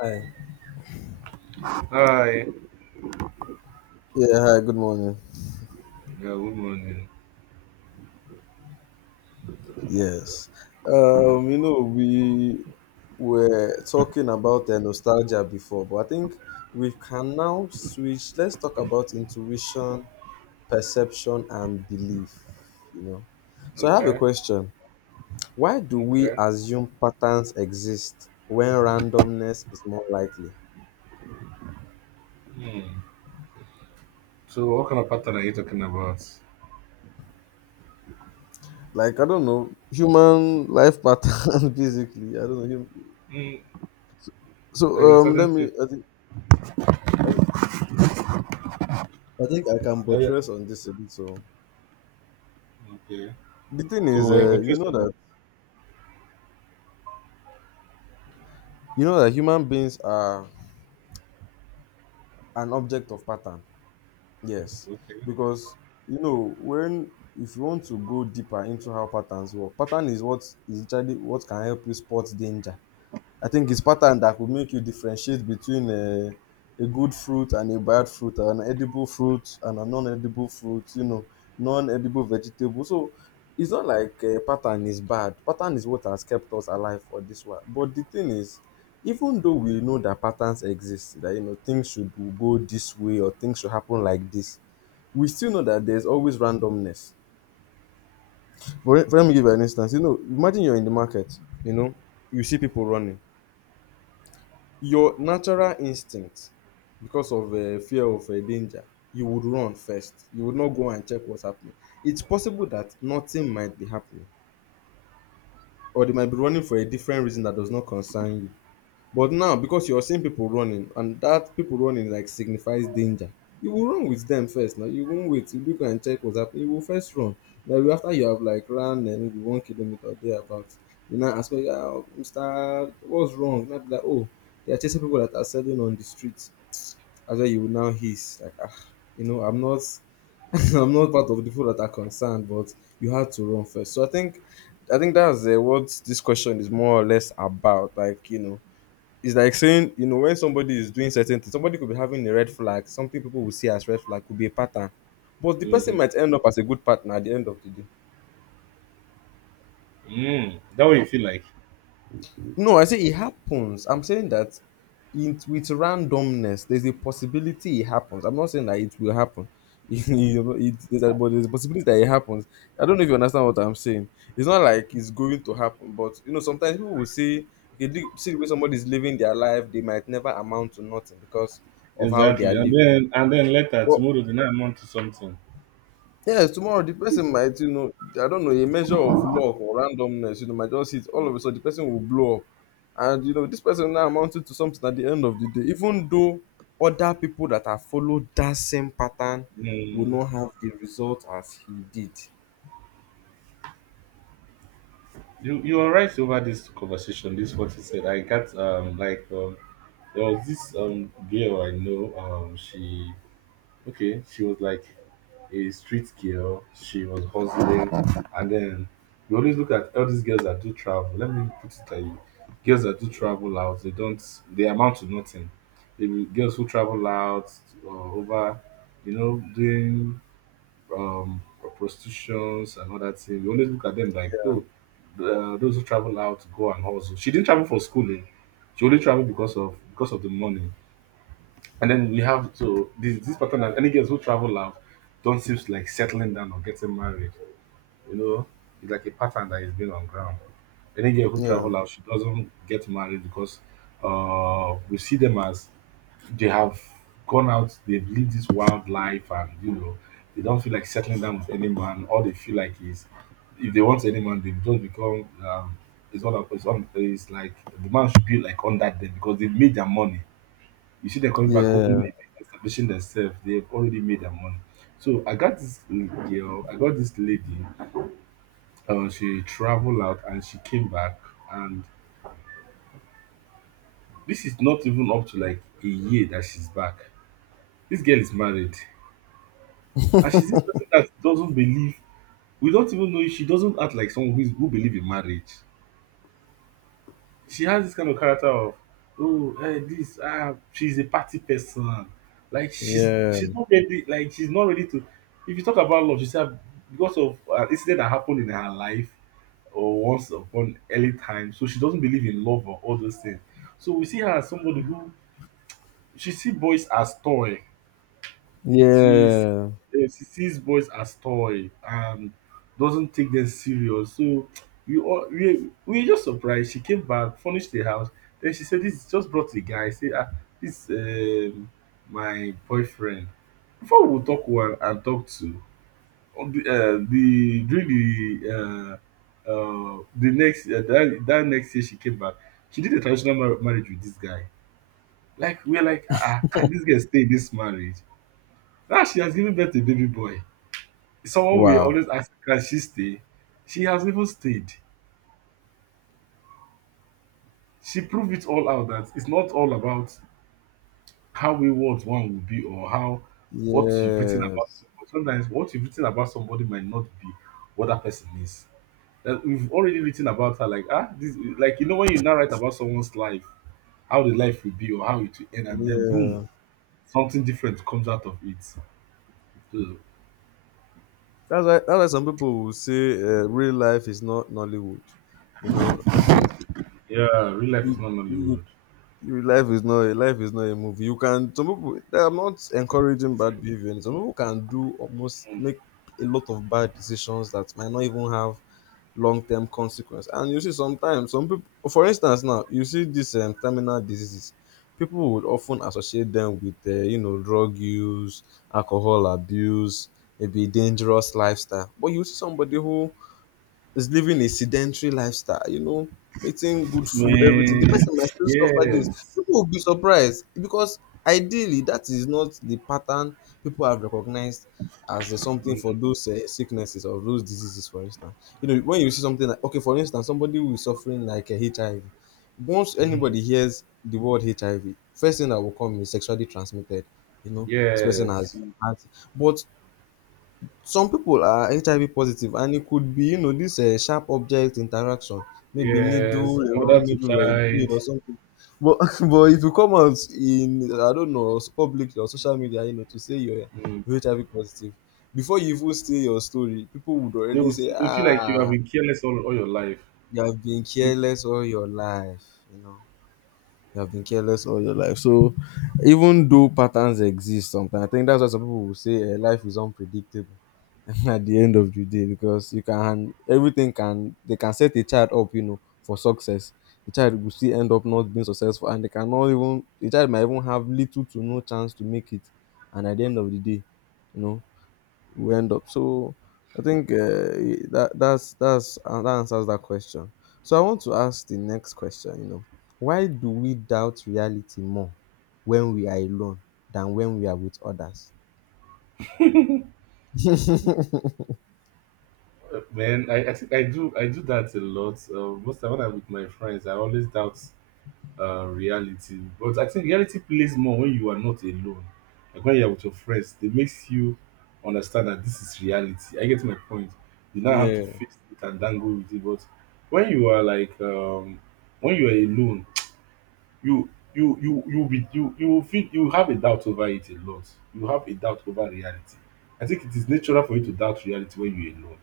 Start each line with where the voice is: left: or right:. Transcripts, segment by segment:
left: Hi.
right: Hi.
left: Yeah, hi, good morning.
right: Yeah, good morning.
left: Yes. We were talking about nostalgia before, but I think we can now switch. Let's talk about intuition, perception, and belief, you know. So I have a
right: Okay.
left: question. Why do we
right: Okay.
left: assume patterns exist when randomness is more likely?
right: Hmm. So, what kind of pattern are you talking about?
left: Like, I don't know, human life pattern, basically. I don't know.
right: Hmm.
left: So
right: Like a certain thing.
left: I think I can
right: like a-
left: buttress on this a bit. So
right: Okay.
left: the thing
right: So,
left: is,
right: we're
left: you
right: portrayed.
left: know that you know that human beings are an object of pattern. Yes,
right: Okay.
left: because when if you want to go deeper into how patterns work, pattern is what is actually what can help you spot danger. I think it's pattern that could make you differentiate between a good fruit and a bad fruit, an edible fruit and a non-edible fruit, non-edible vegetable. So it's not like a pattern is bad. Pattern is what has kept us alive for this one. But the thing is, even though we know that patterns exist, that things should go this way or things should happen like this, we still know that there's always randomness. For let me give you an instance. You know, imagine you're in the market. You know, you see people running, your natural instinct, because of fear of danger, you would run first. You would not go and check what's happening. It's possible that nothing might be happening, or they might be running for a different reason that does not concern you. But now, because you're seeing people running, and that people running like signifies danger, you will run with them first. Now you won't wait. You look and check what's happening. You will first run. Now after you have like run and maybe 1 km or thereabouts, you now ask me, oh, yeah, Mister, what's wrong? Now be like, oh, they are chasing people that are selling on the streets. As well, you will now hiss like, ah, I'm not. I'm not part of the people that are concerned, but you had to run first. So I think that's what this question is more or less about. Like it's like saying, when somebody is doing certain things, somebody could be having a red flag. Something people will see as red flag could be a pattern, but the
right: Mm-hmm.
left: person might end up as a good partner at the end of the day.
right: Mm. That way you feel like.
left: No, I say it happens. I'm saying that with randomness, there's a possibility it happens. I'm not saying that it will happen. You it, there's a, but there's a possibility that it happens. I don't know if you understand what I'm saying. It's not like it's going to happen, but sometimes people will say, okay, see the way somebody's living their life, they might never amount to nothing because of how they are
right: Exactly. And
left: living.
right: then and then later,
left: But
right: tomorrow, the night amount to something.
left: yes, tomorrow the person might, I don't know, a measure of luck or randomness, might just hit all of a sudden the person will blow up. And this person now amounted to something at the end of the day, even though other people that have followed that same pattern will
right: Mm.
left: not have the result as he did.
right: You are right over this conversation. This what you said. I got like there was this girl I know she Okay, she was like a street girl. She was hustling, and then we always look at all these girls that do travel. Let me put it like girls that do travel out. They don't. They amount to nothing. They be girls who travel out over, doing um, prostitutions and all that thing. We always look at them like, oh, those who travel out go and hustle. She didn't travel for schooling. She only traveled because of the money. And then we have to this pattern that any girls who travel out don't seem to like settling down or getting married. You know, it's like a pattern that is being on ground. Any girl who
left: Yeah,
right: travel out, she doesn't get married because we see them as they have gone out, they've lived this wild life, and they don't feel like settling down with any man. All they feel like is, if they want any man, they don't become it's like the man should be like on that day because they've made their money. You see them coming back, opening a
left: yeah,
right: business, establishing themselves. They've already made their money. So I got this lady. She traveled out and she came back. And this is not even up to like a year that she's back. This girl is married. And she's this person that doesn't believe, we don't even know if she doesn't act like someone who, is, who believe in marriage. She has this kind of character of oh eh, this ah she's a party person. Like
left: yeah,
right: she's not ready to. If you talk about love, she said because of an incident that happened in her life or once upon early time, so she doesn't believe in love or all those things. So we see her as somebody who she see boys as toy she s-
left: yeah.
right: she sees boys as toy and doesn't take them serious. So we all we were just surprised. She came back, furnished the house. Then she said, "This just brought a guy." I say, "Ah, this my boyfriend." Before we talk one and talk two, on the during the next that next year she came back. She did a traditional marriage with this guy. Like we're like, can this girl stay in this marriage? Now she has given birth to a baby boy. Someone we
left: Wow.
right: always ask, can she stay? She has even stayed. She proved it all out that it's not all about how wayward one will be, or how what you've written about
left: Yes.
right: somebody. Sometimes what you've written about somebody might not be what that person is. That we've already written about her, like like when you now write about someone's life, how the life will be or how it will end, and then boom,
left: Yeah.
right: something different comes out of it. So,
left: That's why. That's why some people will say real life is not Nollywood. You know,
right: yeah, real life is
left: you,
right: not
left: you
right: Nollywood.
left: Your life is not a movie. You can Some people, I'm not encouraging bad behavior. Some people can do almost make a lot of bad decisions that might not even have long term consequence. And you see sometimes some people, for instance now, you see these terminal diseases, people would often associate them with drug use, alcohol abuse, maybe dangerous lifestyle. But you see somebody who is living a sedentary lifestyle, eating good food, everything. The
right: Man,
left: person might still suffer this.
right: yes.
left: People will be surprised because ideally that is not the pattern people have recognized as something for those sicknesses or those diseases, for instance. You know, when you see something like, okay, for instance, somebody who is suffering like a HIV, once
right: Mhm.
left: anybody hears the word HIV, first thing that will come is sexually transmitted. You know, this person has.
right: Yes,
left: has- But some people are HIV positive and it could be, this sharp object interaction, maybe needle,
right: yes,
left: a
right: mother
left: wrong
right: to
left: needle or a blade
right: child.
left: or something. But but it will come out in, I don't know, publicly or social media, to say you're,
right: Mm.
left: you're HIV positive. Before you even say your story, people would
right: They
left: already
right: will,
left: say,
right: they feel like you have
left: ah,
right: been careless all your life.
left: you have been
right: You-
left: careless all your life, you know. You have been careless all your life. So even though patterns exist sometimes, I think that's why some people will say life is unpredictable. At the end of the day, because you can everything can they can set a child up, for success. The child will still end up not being successful, and they cannot even the child might even have little to no chance to make it. And at the end of the day, you know we end up. So I think, that's that answers that question. So I want to ask the next question, why do we doubt reality more when we are alone than when we are with others?
right: Man, I think I do that a lot. Most time when I'm with my friends, I always doubt reality. But I think reality plays more when you are not alone. Like when you are with your friends, it makes you understand that this is reality. I get my point. You now have to
left: Yeah.
right: face it and dangle with it. But when you are like um, when you are alone, you will feel you have a doubt over it a lot. You have a doubt over reality. I think it is natural for you to doubt reality when you're alone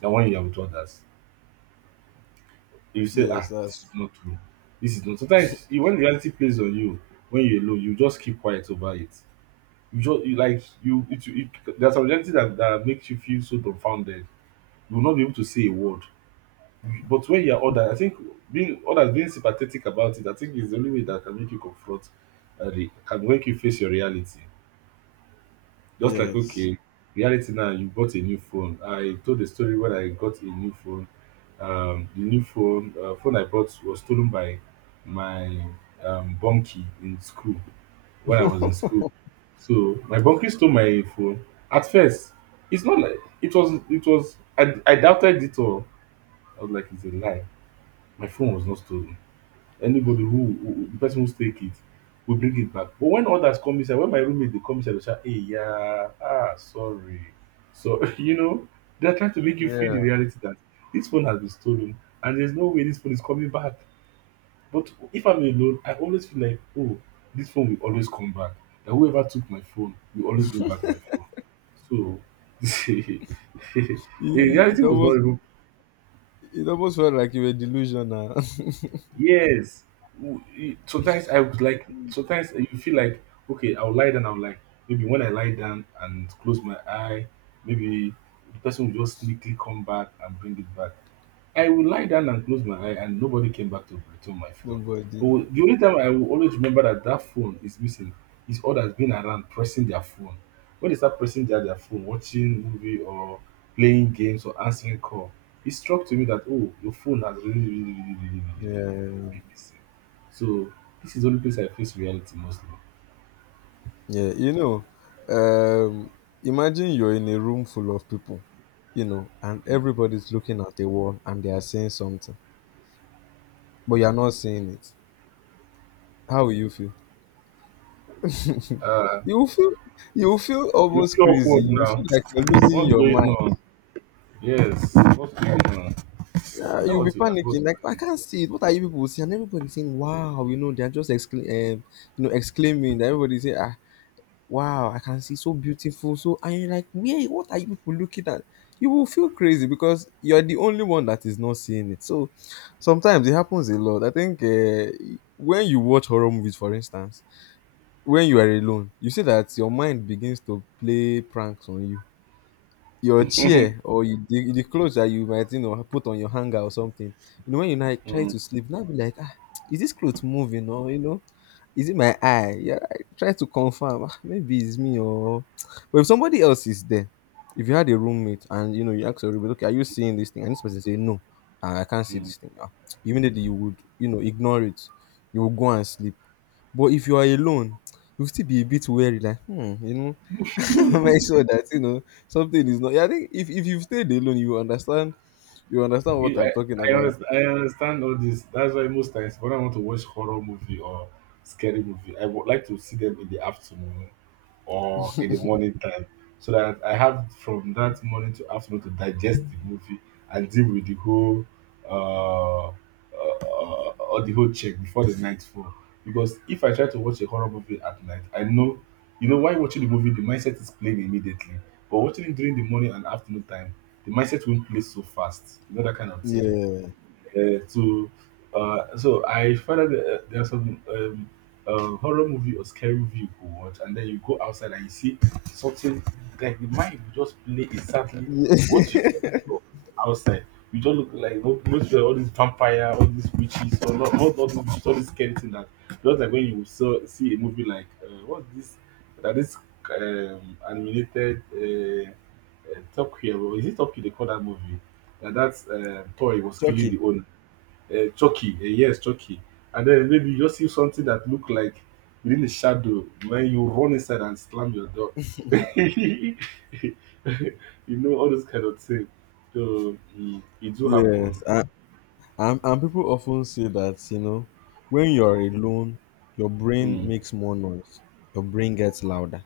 right: than when you are with others. You say,
left: Yes,
right: this
left: that's.
right: is not true. This is not. Sometimes when reality plays on you, when you're alone, you just keep quiet over it. You just you like you. There's a reality that makes you feel so dumbfounded. You will not be able to say a word. But when you're older, I think being others being sympathetic about it, I think is the only way that can make you confront and can make you face your reality. Just like
left: Yes.
right: okay, reality now, you bought a new phone. I told the story when I got a new phone. The new phone phone I bought was stolen by my bunkie in school when I was in school. So my bunkie stole my phone. At first, it's not like it was. It was. I doubted it all. I was like, it's a lie. My phone was not stolen. Anybody who the person who take it will bring it back. But when others come inside, when my roommate they come inside, dey shout, "Hey, yeah, ah, sorry." So, they are trying to make you feel
left: Yeah.
right: the reality that this phone has been stolen, and there's no way this phone is coming back. But if I'm alone, I always feel like, oh, this phone will always come back. That whoever took my phone will always bring back my phone. So, the
left: It,
right: reality
left: it
right: was
left: almost
right: not even.
left: it almost felt like you were delusional.
right: Yes. Sometimes sometimes you feel like, okay, I'll lie down. I'm like, maybe when I lie down and close my eye, maybe the person will just sneakily come back and bring it back. I will lie down and close my eye, and nobody came back to return my phone.
left: Nobody.
right: But the only time I will always remember that that phone is missing is has been around pressing their phone. When they start pressing their phone, watching movie or playing games or answering call, it struck to me that, oh, your phone has really, really, really, really, really, really, really really
left: Yeah.
right: been missing. So this is the only place I face reality mostly.
left: Yeah, um, imagine you're in a room full of people, and everybody's looking at the wall and they are saying something, but you're not saying it. How will you feel? You will feel you will feel
right: You
left: almost
right: feel
left: crazy.
right: awkward
left: You will feel
right: now.
left: like you're losing
right: What's
left: your
right: going
left: mind.
right: on? Yes. What's going on?
left: Uh,
right: Tell
left: you'll be
right: what you ask. What's
left: panicking, like, I
right: going
left: can't see it. What are you people saying? And everybody's saying, "Wow!" You know, they're just exclaiming. That Everybody's saying, "Ah, wow, I can see so beautiful." So and you're like, where what are you people looking at? You will feel crazy because you're the only one that is not seeing it. So sometimes it happens a lot. I think when you watch horror movies, for instance, when you are alone, you see that your mind begins to play pranks on you, your chair or the clothes that you might put on your hanger or something. When you now
right: on?
left: try
right: Mm,
left: to sleep, now be like, ah, is this clothes moving? Or is it my eye? Yeah. I try to confirm, "Ah, maybe it's me." Or but if somebody else is there, if you had a roommate and you ask your roommate, okay, are you seeing this thing? And this person say no, ah, I can't see
right: mm.
left: this thing, ah. Immediately you would, ignore it. You will go and sleep. But if you are alone, you'll still be a bit wary, like hmm, make sure that, something is not. Yeah, I think if you've stayed alone, you understand. You understand what
right: You,
left: I'm talking about.
right: I understand all this. That's why most times when I want to watch horror movie or scary movie, I would like to see them in the afternoon or in the morning time, so that I have from that morning to afternoon to digest the movie and deal with the whole uh, or the whole check before the night fall. Because if I try to watch a horror movie at night, I know why watching the movie the mindset is playing immediately, but watching it during the morning and afternoon time, the mindset won't play so fast. You know that kind of thing.
left: Yeah.
right: To so I find out that there are some horror movie or scary movie you could watch, and then you go outside and you see something like the mind will just play exactly
left: Yeah.
right: what you just saw outside. You just look like most of all these vampire, all these witches, or not all these witches, all these scary thing that, just like when you see a movie like what's this that is animated Top Gear, or is it Top Gear they call that movie? That toy was killing
left: Chucky.
right: the owner. Chalky. Yes, chalky. And then maybe you just see something that look like within the shadow when you run inside and slam your door. you all those kind of things. So it do
left: Yes,
right: happen.
left: and people often say that when you're alone, your brain
right: Mm,
left: makes more noise. Your brain gets louder.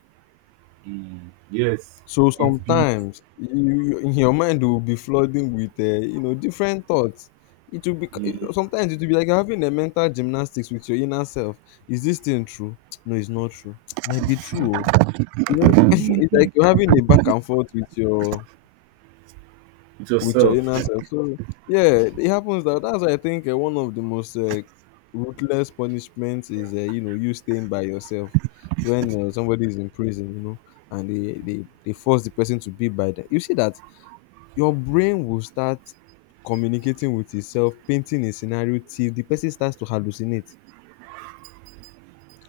right: mm, yes,
left: So
right: it beats.
left: sometimes you in your mind will be flooding with different thoughts. It will be
right: Mm,
left: sometimes it will be like you're having a mental gymnastics with your inner self. Is this thing true? No, it's not true. Might be true. Oh. You know, it's
right: mm,
left: like you're having a back and forth with your
right: with
left: with your inner
right: yourself.
left: self. So yeah, it happens. That that's why I think one of the most ruthless punishments is you staying by yourself when somebody is in prison, and they force the person to be by them. You see that your brain will start communicating with itself, painting a scenario till the person starts to hallucinate.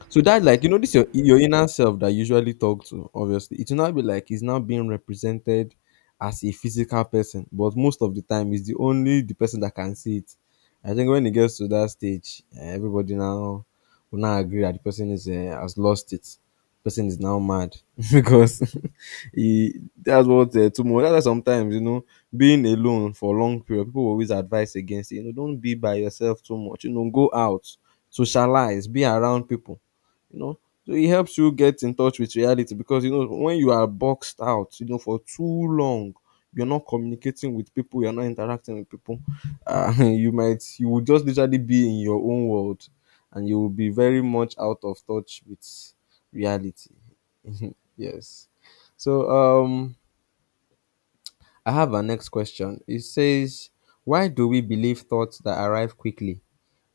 left: So that, like, this your inner self that you usually talk to, obviously. It will now be like it's now being represented as a physical person, but most of the time it's the only the person that can see it. I think when it gets to that stage, everybody now will now agree that the person is has lost it. Person is now mad because he that's what, too much. That's why sometimes being alone for long period, people will always advise against it. You know, don't be by yourself too much. You know, go out, socialize, be around people, you know, so it helps you get in touch with reality because you know when you are boxed out, you know, for too long you're not communicating with people, you're not interacting with people. You will just literally be in your own world and you will be very much out of touch with reality. Yes. So I have our next question. It says, why do we believe thoughts that arrive quickly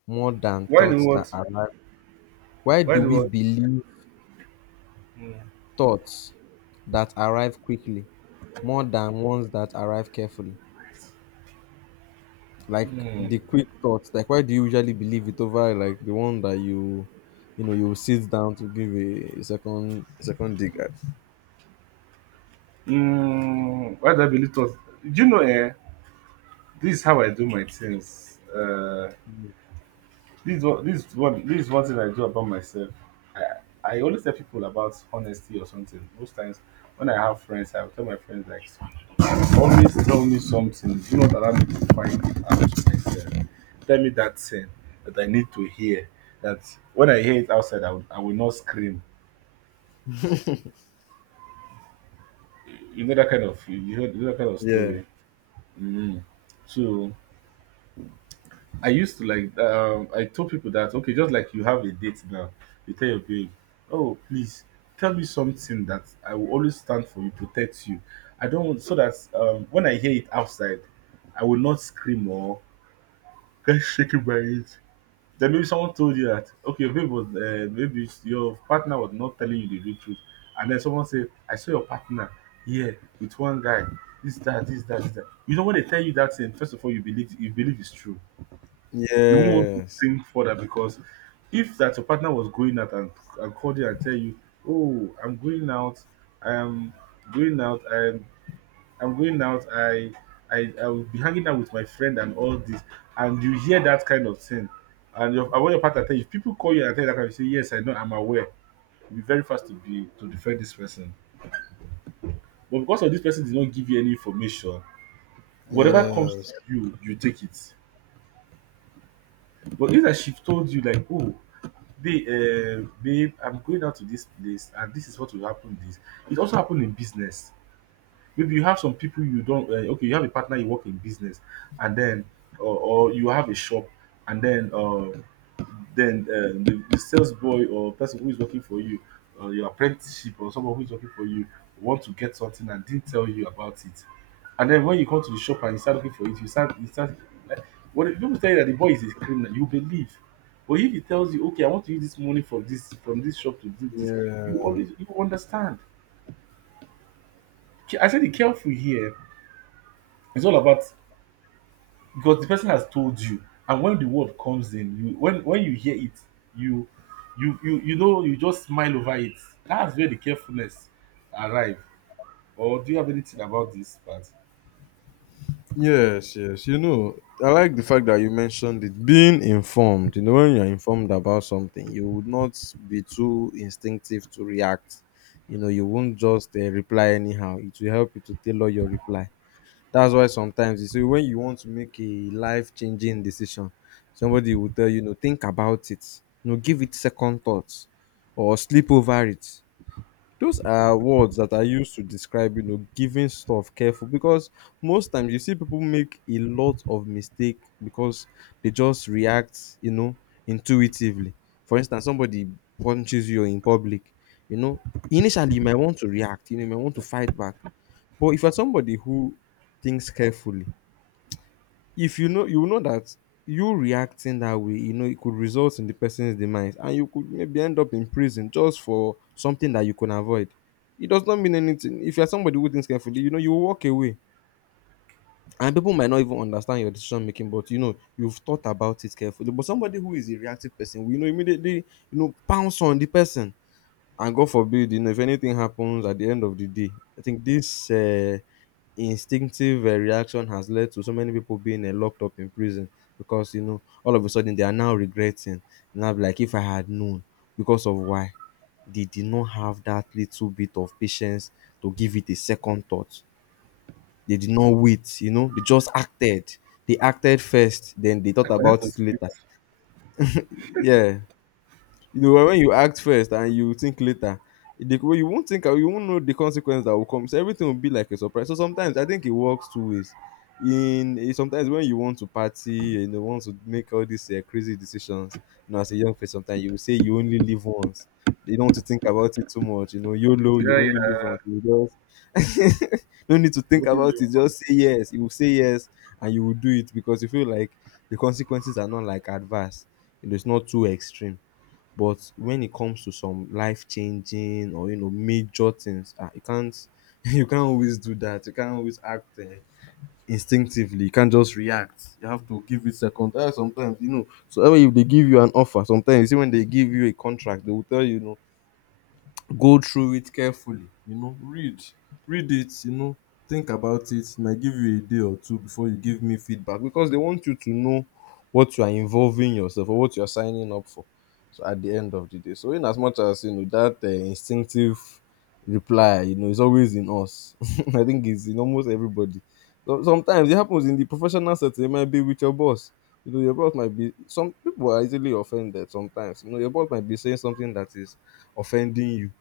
left: more than
right: Why do
left: thoughts that
right: what?
left: arrive— why
right: Why
left: do
right: do
left: we
right: what?
left: believe thoughts that arrive quickly more than ones that arrive carefully. Like
right: Mm,
left: the quick thoughts, like why do you usually believe it over like the one that you know, you sit down to give a, second dig at?
right: mm, why do I believe thoughts? Do you know? This is how I do my things. This is one thing I do about myself. I, I always tell people about honesty or something. Most times, when I have friends, I will tell my friends like, always tell me something. Do not allow me to find it out myself. Tell me that thing that I need to hear. That when I hear it outside, I will not scream. You know that kind of
left: Yeah.
right: story. Mm. So I used to like I told people that, okay, just like you have a date now, you tell your babe, "Oh, please tell me something that I will always stand for you, protect you. I don't want," so that when I hear it outside, I will not scream or get shaken by it. Then maybe someone told you that, okay, your babe was maybe your partner was not telling you the real truth, and then someone said, "I saw your partner here with one guy, this, that, this, that, this, that." You know, when they tell you that thing, first of all you believe it's true. You won't want to
left: Yes.
right: think further, because if that your partner was going out and called you and tell you, "Oh, I'm going out, I'm going out, I'm going out, I I will be hanging out with my friend and all this," and you hear that kind of thing, and when your partner tell you, if people call you and tell you that kind of thing, you say, "Yes, I know, I'm aware." You'll be very fast to defend this person, but because of this person did not give you any information, whatever comes to
left: Yes.
right: you, you take it. But if that she told you like, "Oh, babe, babe, I'm going out to this place and this is what will happen." This, it also happen in business. Maybe you have some people you don't okay, you have a partner you work in business, and then or you have a shop, and then then uh, the sales boy or person who is working for you, or your apprenticeship or someone who is working for you, want to get something and didn't tell you about it, and then when you come to the shop and you start looking for it, you start like, when people tell you that the boy is a criminal, you believe. But if he tells you, okay, I want to use this money from this shop to do this, you always, you understand. I said the careful here. It's all about, because the person has told you, and when the word comes in you, when you hear it, you, you know, you just smile over it. That's where the carefulness arrive. Or do you have anything about this part?
left: Yes, yes. You know, I like the fact that you mentioned it being informed. You know, when you're informed about something, you would not be too instinctive to react. You know, you won't just reply anyhow. It will help you to tailor your reply. That's why sometimes you see when you want to make a life changing decision, somebody will tell you, you know, think about it, you know, give it second thoughts or sleep over it. Those are words that are used to describe, you know, giving stuff careful, because most times you see people make a lot of mistake because they just react, you know, intuitively. For instance, somebody punches you in public, you know, initially you might want to react, you know, you might want to fight back. But if you're somebody who thinks carefully, if you know, you know that you reacting that way, you know it could result in the person's demise and you could maybe end up in prison just for something that you can avoid. It does not mean anything. If you're somebody who thinks carefully, you know, you will walk away, and people might not even understand your decision making, but you know you've thought about it carefully. But somebody who is a reactive person, we know immediately, you know, pounce on the person, and god forbid, you know, if anything happens at the end of the day, I think this instinctive reaction has led to so many people being locked up in prison, because you know all of a sudden they are now regretting. Now be like, if I had known, because of why? They did not have that little bit of patience to give it a second thought. They did not wait, you know, they just acted. They acted first, then they thought
right: I connect
left: about
right: to
left: it later.
right: script.
left: Yeah. You know, when you act first and you think later, the way you won't think, you won't know the consequence that will come, so everything will be like a surprise. So sometimes I think it works two ways. In eh, sometimes when you want to party and you want to make all these crazy decisions, you know, as a young person sometimes you will say you only live once. You don't want to think about it too much, you know, yolo,
right: Yeah,
left: you only live
right: yeah.
left: once. You just no need to think
right: Golden
left: about
right: Leon
left: it, just say
right: Police.
left: yes, you will say yes, and you will do it because you feel like the consequences are not like adverse, you know, it's not too extreme. But when it comes to some life changing or, you know, major things, ah, you can't you can't always do that. You can't always act instinctively. You can't just react. You have to give it second. Sometimes you know. So I mean, if they give you an offer, sometimes you see when they give you a contract, they will tell you, you know, go through it carefully, you know, read it, you know, think about it. It might give you a day or two before you give me feedback, because they want you to know what you are involving yourself or what you are signing up for. So at the end of the day, so in as much as you know that instinctive reply, you know, is always in us. I think it's in almost everybody. So sometimes it happens in the professional setting. It might be with your boss. You know, your boss might be— some people are easily offended. Sometimes, you know, your boss might be saying something that is offending you.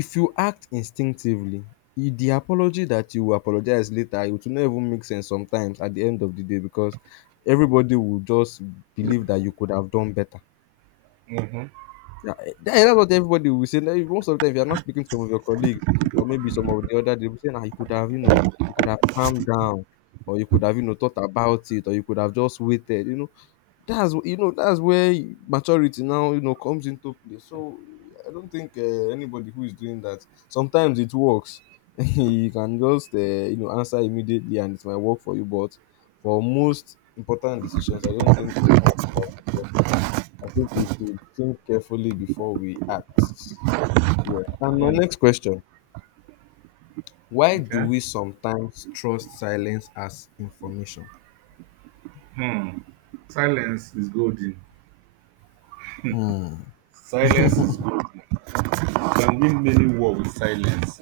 left: If you act instinctively, e the apology that you will apologize later, it will not even make sense sometimes at the end of the day, because everybody will just believe that you could have done better. Yeah, eh, that's what everybody will say. Now, most of the time, if you're not speaking to some of your colleagues or maybe some of the other, they will say, nah, you could have, you know, you could have calmed down, or you could have, you know, thought about it, or you could have just waited, you know. You know, that's where maturity now, you know, comes into play. So I don't think anybody who is doing that— sometimes it works. You can just you know answer immediately and it might work for you, but for most important decisions I don't think it's something that should work. I think we should think carefully before we act. Yeah, and my
right: mm
left: next question, why do
right: okay.
left: we sometimes trust silence as information?
right: Hmm. Silence is golden. Silence is golden. You can win many war with silence.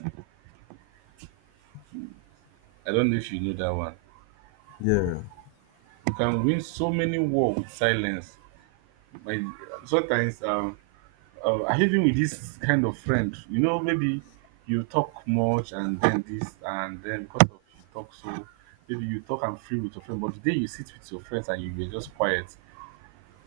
right: I don't know if you know that one.
left: Yeah.
right: You can win so many war with silence, by sometimes I, even with this kind of friend, you know, maybe you talk much and then this, and then because of you talk so, maybe you talk and free with your friend, but the day you sit with your friends and you were just quiet,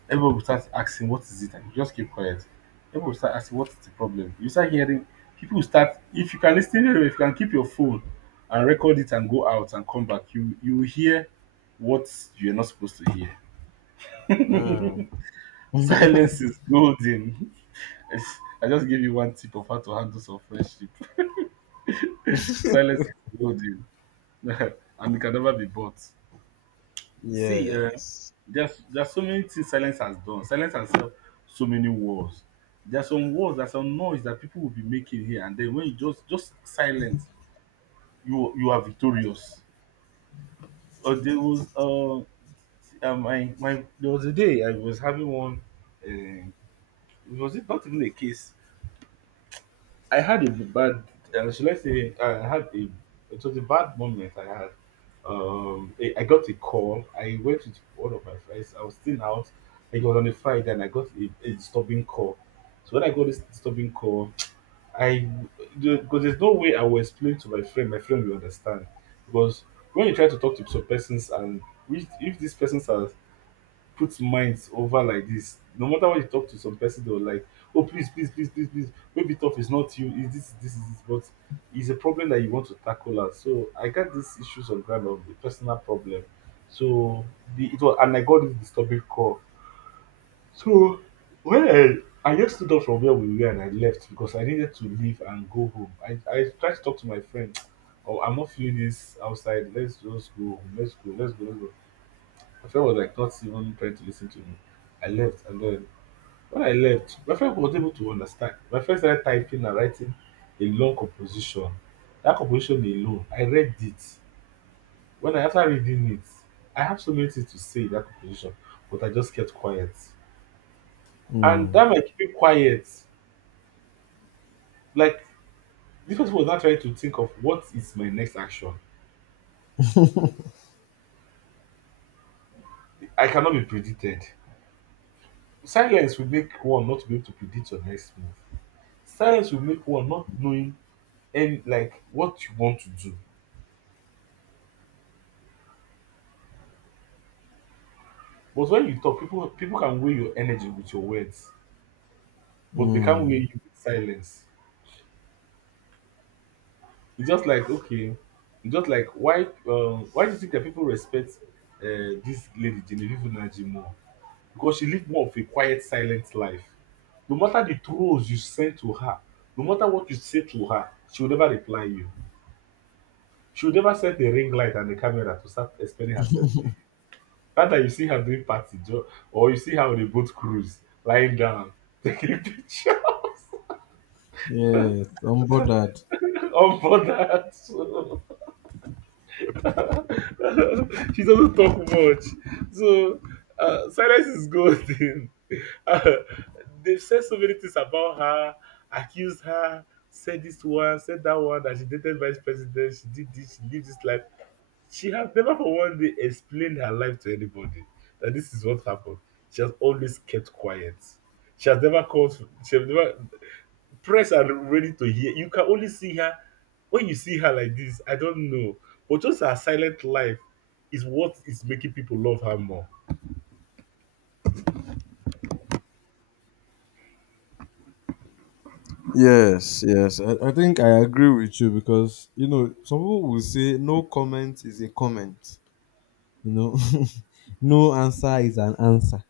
right: everyone will start asking what is it, and you just keep quiet. Everyone will start asking what is the problem. You start hearing, people will start, if you can listen very well, if you can keep your phone and record it and go out and come back, you will hear what you are not supposed to hear. Silence is golden. I just gave you one tip of how to handle some friendship. Silence is golden, and it can never be bought. See,
left: Yes.
right: there's so many things silence has done. Silence has helped so many wars. There's some wars, there's some noise that people will be making here, and then when you just silence, you are victorious. Uh, there was uh, there was a day I was having one. Uh, was it not even a case? I had a bad, should I say, I had a, it was a bad moment I had. I got a call. I went with one of my friends. I was still out. It was on a Friday, and I got a disturbing call. So when I got this disturbing call, I, because there's no way I will explain to my friend. My friend will understand, because when you try to talk to some persons and which, if these persons are put minds over like this. No matter what you talk to some person, they'll like, "Oh please, please, please, please, please," maybe tough is not you, is this, this is this, but it's a problem that you want to tackle as. So I got these issues on ground of the personal problem. So the it was, and I got this disturbing call. So when I just stood up from where we were and I left, because I needed to leave and go home. I tried to talk to my friend. "Oh, I'm not feeling this outside. Let's just go home. Let's go. Let's go. Let's go." My friend was like not even trying to listen to me. I left, and then when I left, my friend was able to understand. My friend started typing and writing a long composition. That composition alone, I read it. When I, after reading it, I have so many things to say in that composition, but I just kept quiet. And
left: Mm.
right: that my keeping quiet, like, this person was not trying to think of what is my next action. I cannot be predicted. Silence will make one not be able to predict your next move. Silence will make one not knowing and like what you want to do. But when you talk, people can weigh your energy with your words, but they can't weigh you with silence. It's just like, okay, it's just like, why do you think that people respect this lady Genevieve Unaji more? Because she lived more of a quiet, silent life. No matter the trolls you send to her, no matter what you say to her, she will never reply you. She will never send the ring light and the camera to start explaining herself to you. Rather, you see her doing party or you see her on a boat cruise, lying down, taking picture.
left: Yes. All that.
right: On board that. So she doesn't talk much. So silence is golden. Uh, they've said so many things about her, accused her, said this one, said that one, that she dated vice president, she did this, she lived this life. She has never for one day explained her life to anybody that this is what happened. She has always kept quiet. She has never called, she has never, press are ready to hear. You can only see her, when you see her like this, I don't know. But just her silent life is what is making people love her more.
left: Yes, yes. I think I agree with you because, you know, some people will say no comment is a comment. You know, no answer is an answer.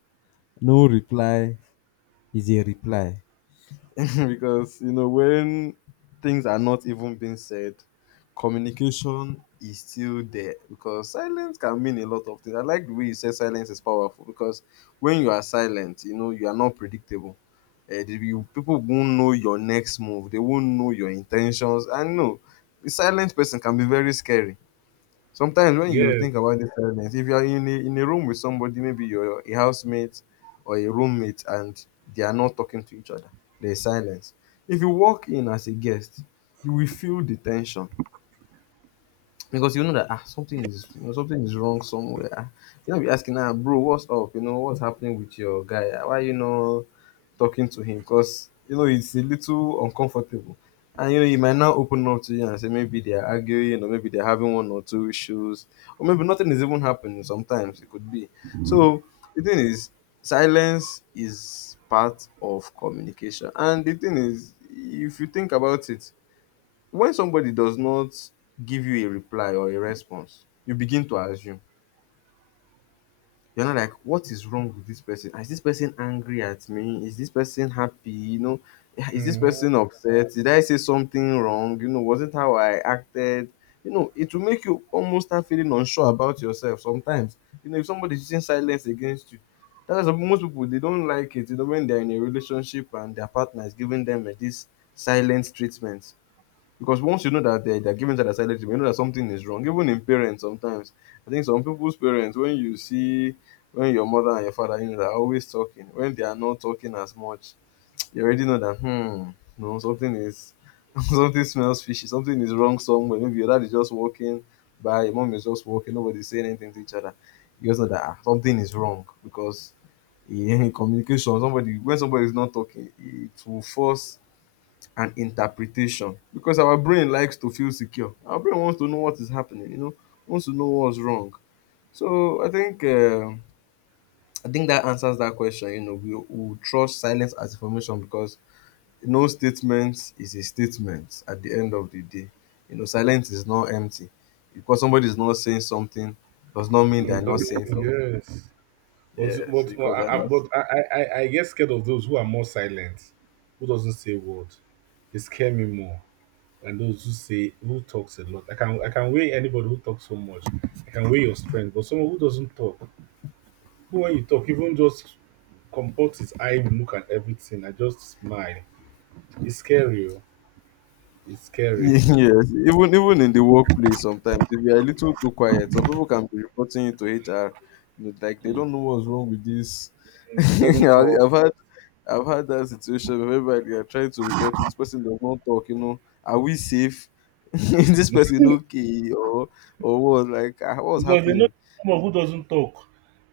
left: No reply is a reply. Because you know when things are not even being said, communication is still there, because silence can mean a lot of things. I like the way you said silence is powerful, because when you are silent, you know you are not predictable. You, people won't know your next move. They won't know your intentions. I know a silent person can be very scary. Sometimes when you
right: Yes.
left: think about this silence, if you are in a room with somebody, maybe you're a housemate or a roommate, and they are not talking to each other, there is silence. If you walk in as a guest, you will feel the tension, because you know that ah, something is— you know something is wrong somewhere. You know, be asking, ah, bro, what's up? You know, what's happening with your guy? Ah, why you know talking to him? Because you know it's a little uncomfortable, and you know he might now open up to you and say maybe they're arguing or maybe they're having one or two issues, or maybe nothing is even happening. Sometimes it could be. So the thing is, silence is part of communication, and the thing is, if you think about it, when somebody does not give you a reply or a response, you begin to assume. You're not like, what is wrong with this person? Is this person angry at me? Is this person happy? You know, is this
right: Mhm.
left: person upset? Did I say something wrong? You know, was it how I acted? You know, it will make you almost start feeling unsure about yourself sometimes. You know, if somebody's using silence against you, that's why most people they don't like it. You know, when they're in a relationship and their partner is giving them eh, this silent treatment, because once you know that they're giving that aside, you know that something is wrong. Even in parents, sometimes I think some people's parents, when you see when your mother and your father, you know, they're always talking. When they are not talking as much, you already know that hmm, no, something is something smells fishy. Something is wrong somewhere. Maybe your dad is just walking by, your mom is just walking. Nobody's saying anything to each other. You just know that ah, something is wrong, because in communication, somebody— when somebody is not talking, it will force and interpretation, because our brain likes to feel secure. Our brain wants to know what is happening, you know, wants to know what's wrong. So I think that answers that question. You know, we trust silence as information because no statement is a statement at the end of the day. You know, silence is not empty. Because somebody is not saying something does not mean they're not saying something.
right: Yes. But,
left: Yes,
right: but, but,
left: because
right: I,
left: they're
right: I-
left: not.
right: but I get scared of those who are more silent, who doesn't say a word. They scare me more, and those who say, who talks a lot. I can weigh anybody who talks so much. I can weigh your strength, but someone who doesn't talk, who when you talk, even just comport his eye, will look at everything, I just smile. It's scary. Oh. It's scary.
left: Yes, even even in the workplace sometimes, if you are a little too quiet, some people can be reporting you to HR. You know, like they don't know what's wrong with this.
right: Mm, he doesn't talk.
left: I've had— I've had that situation where everybody they are trying to report you. This person does not talk. You know, are we safe? Is this person okay or what? Like ah, what's
right: Because they know,
left: happening?
right: someone who doesn't talk,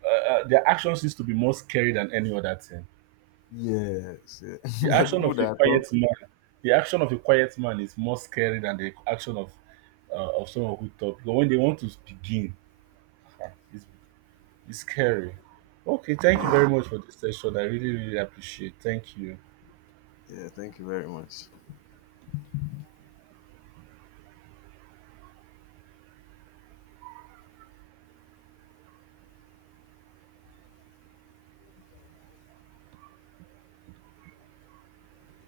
right: Their action seems to be more scary than any other thing.
left: Yes, yeah.
right: The
left: There are
right: action
left: people
right: of a
left: that
right: quiet
left: talk.
right: man, the action of a quiet man is more scary than the action of someone who talks. Because when they want to begin, it's it's scary. Okay, thank you
left: Yeah,
right: very much for this session. I really, really appreciate. Thank you.
left: yeah. Thank you very much.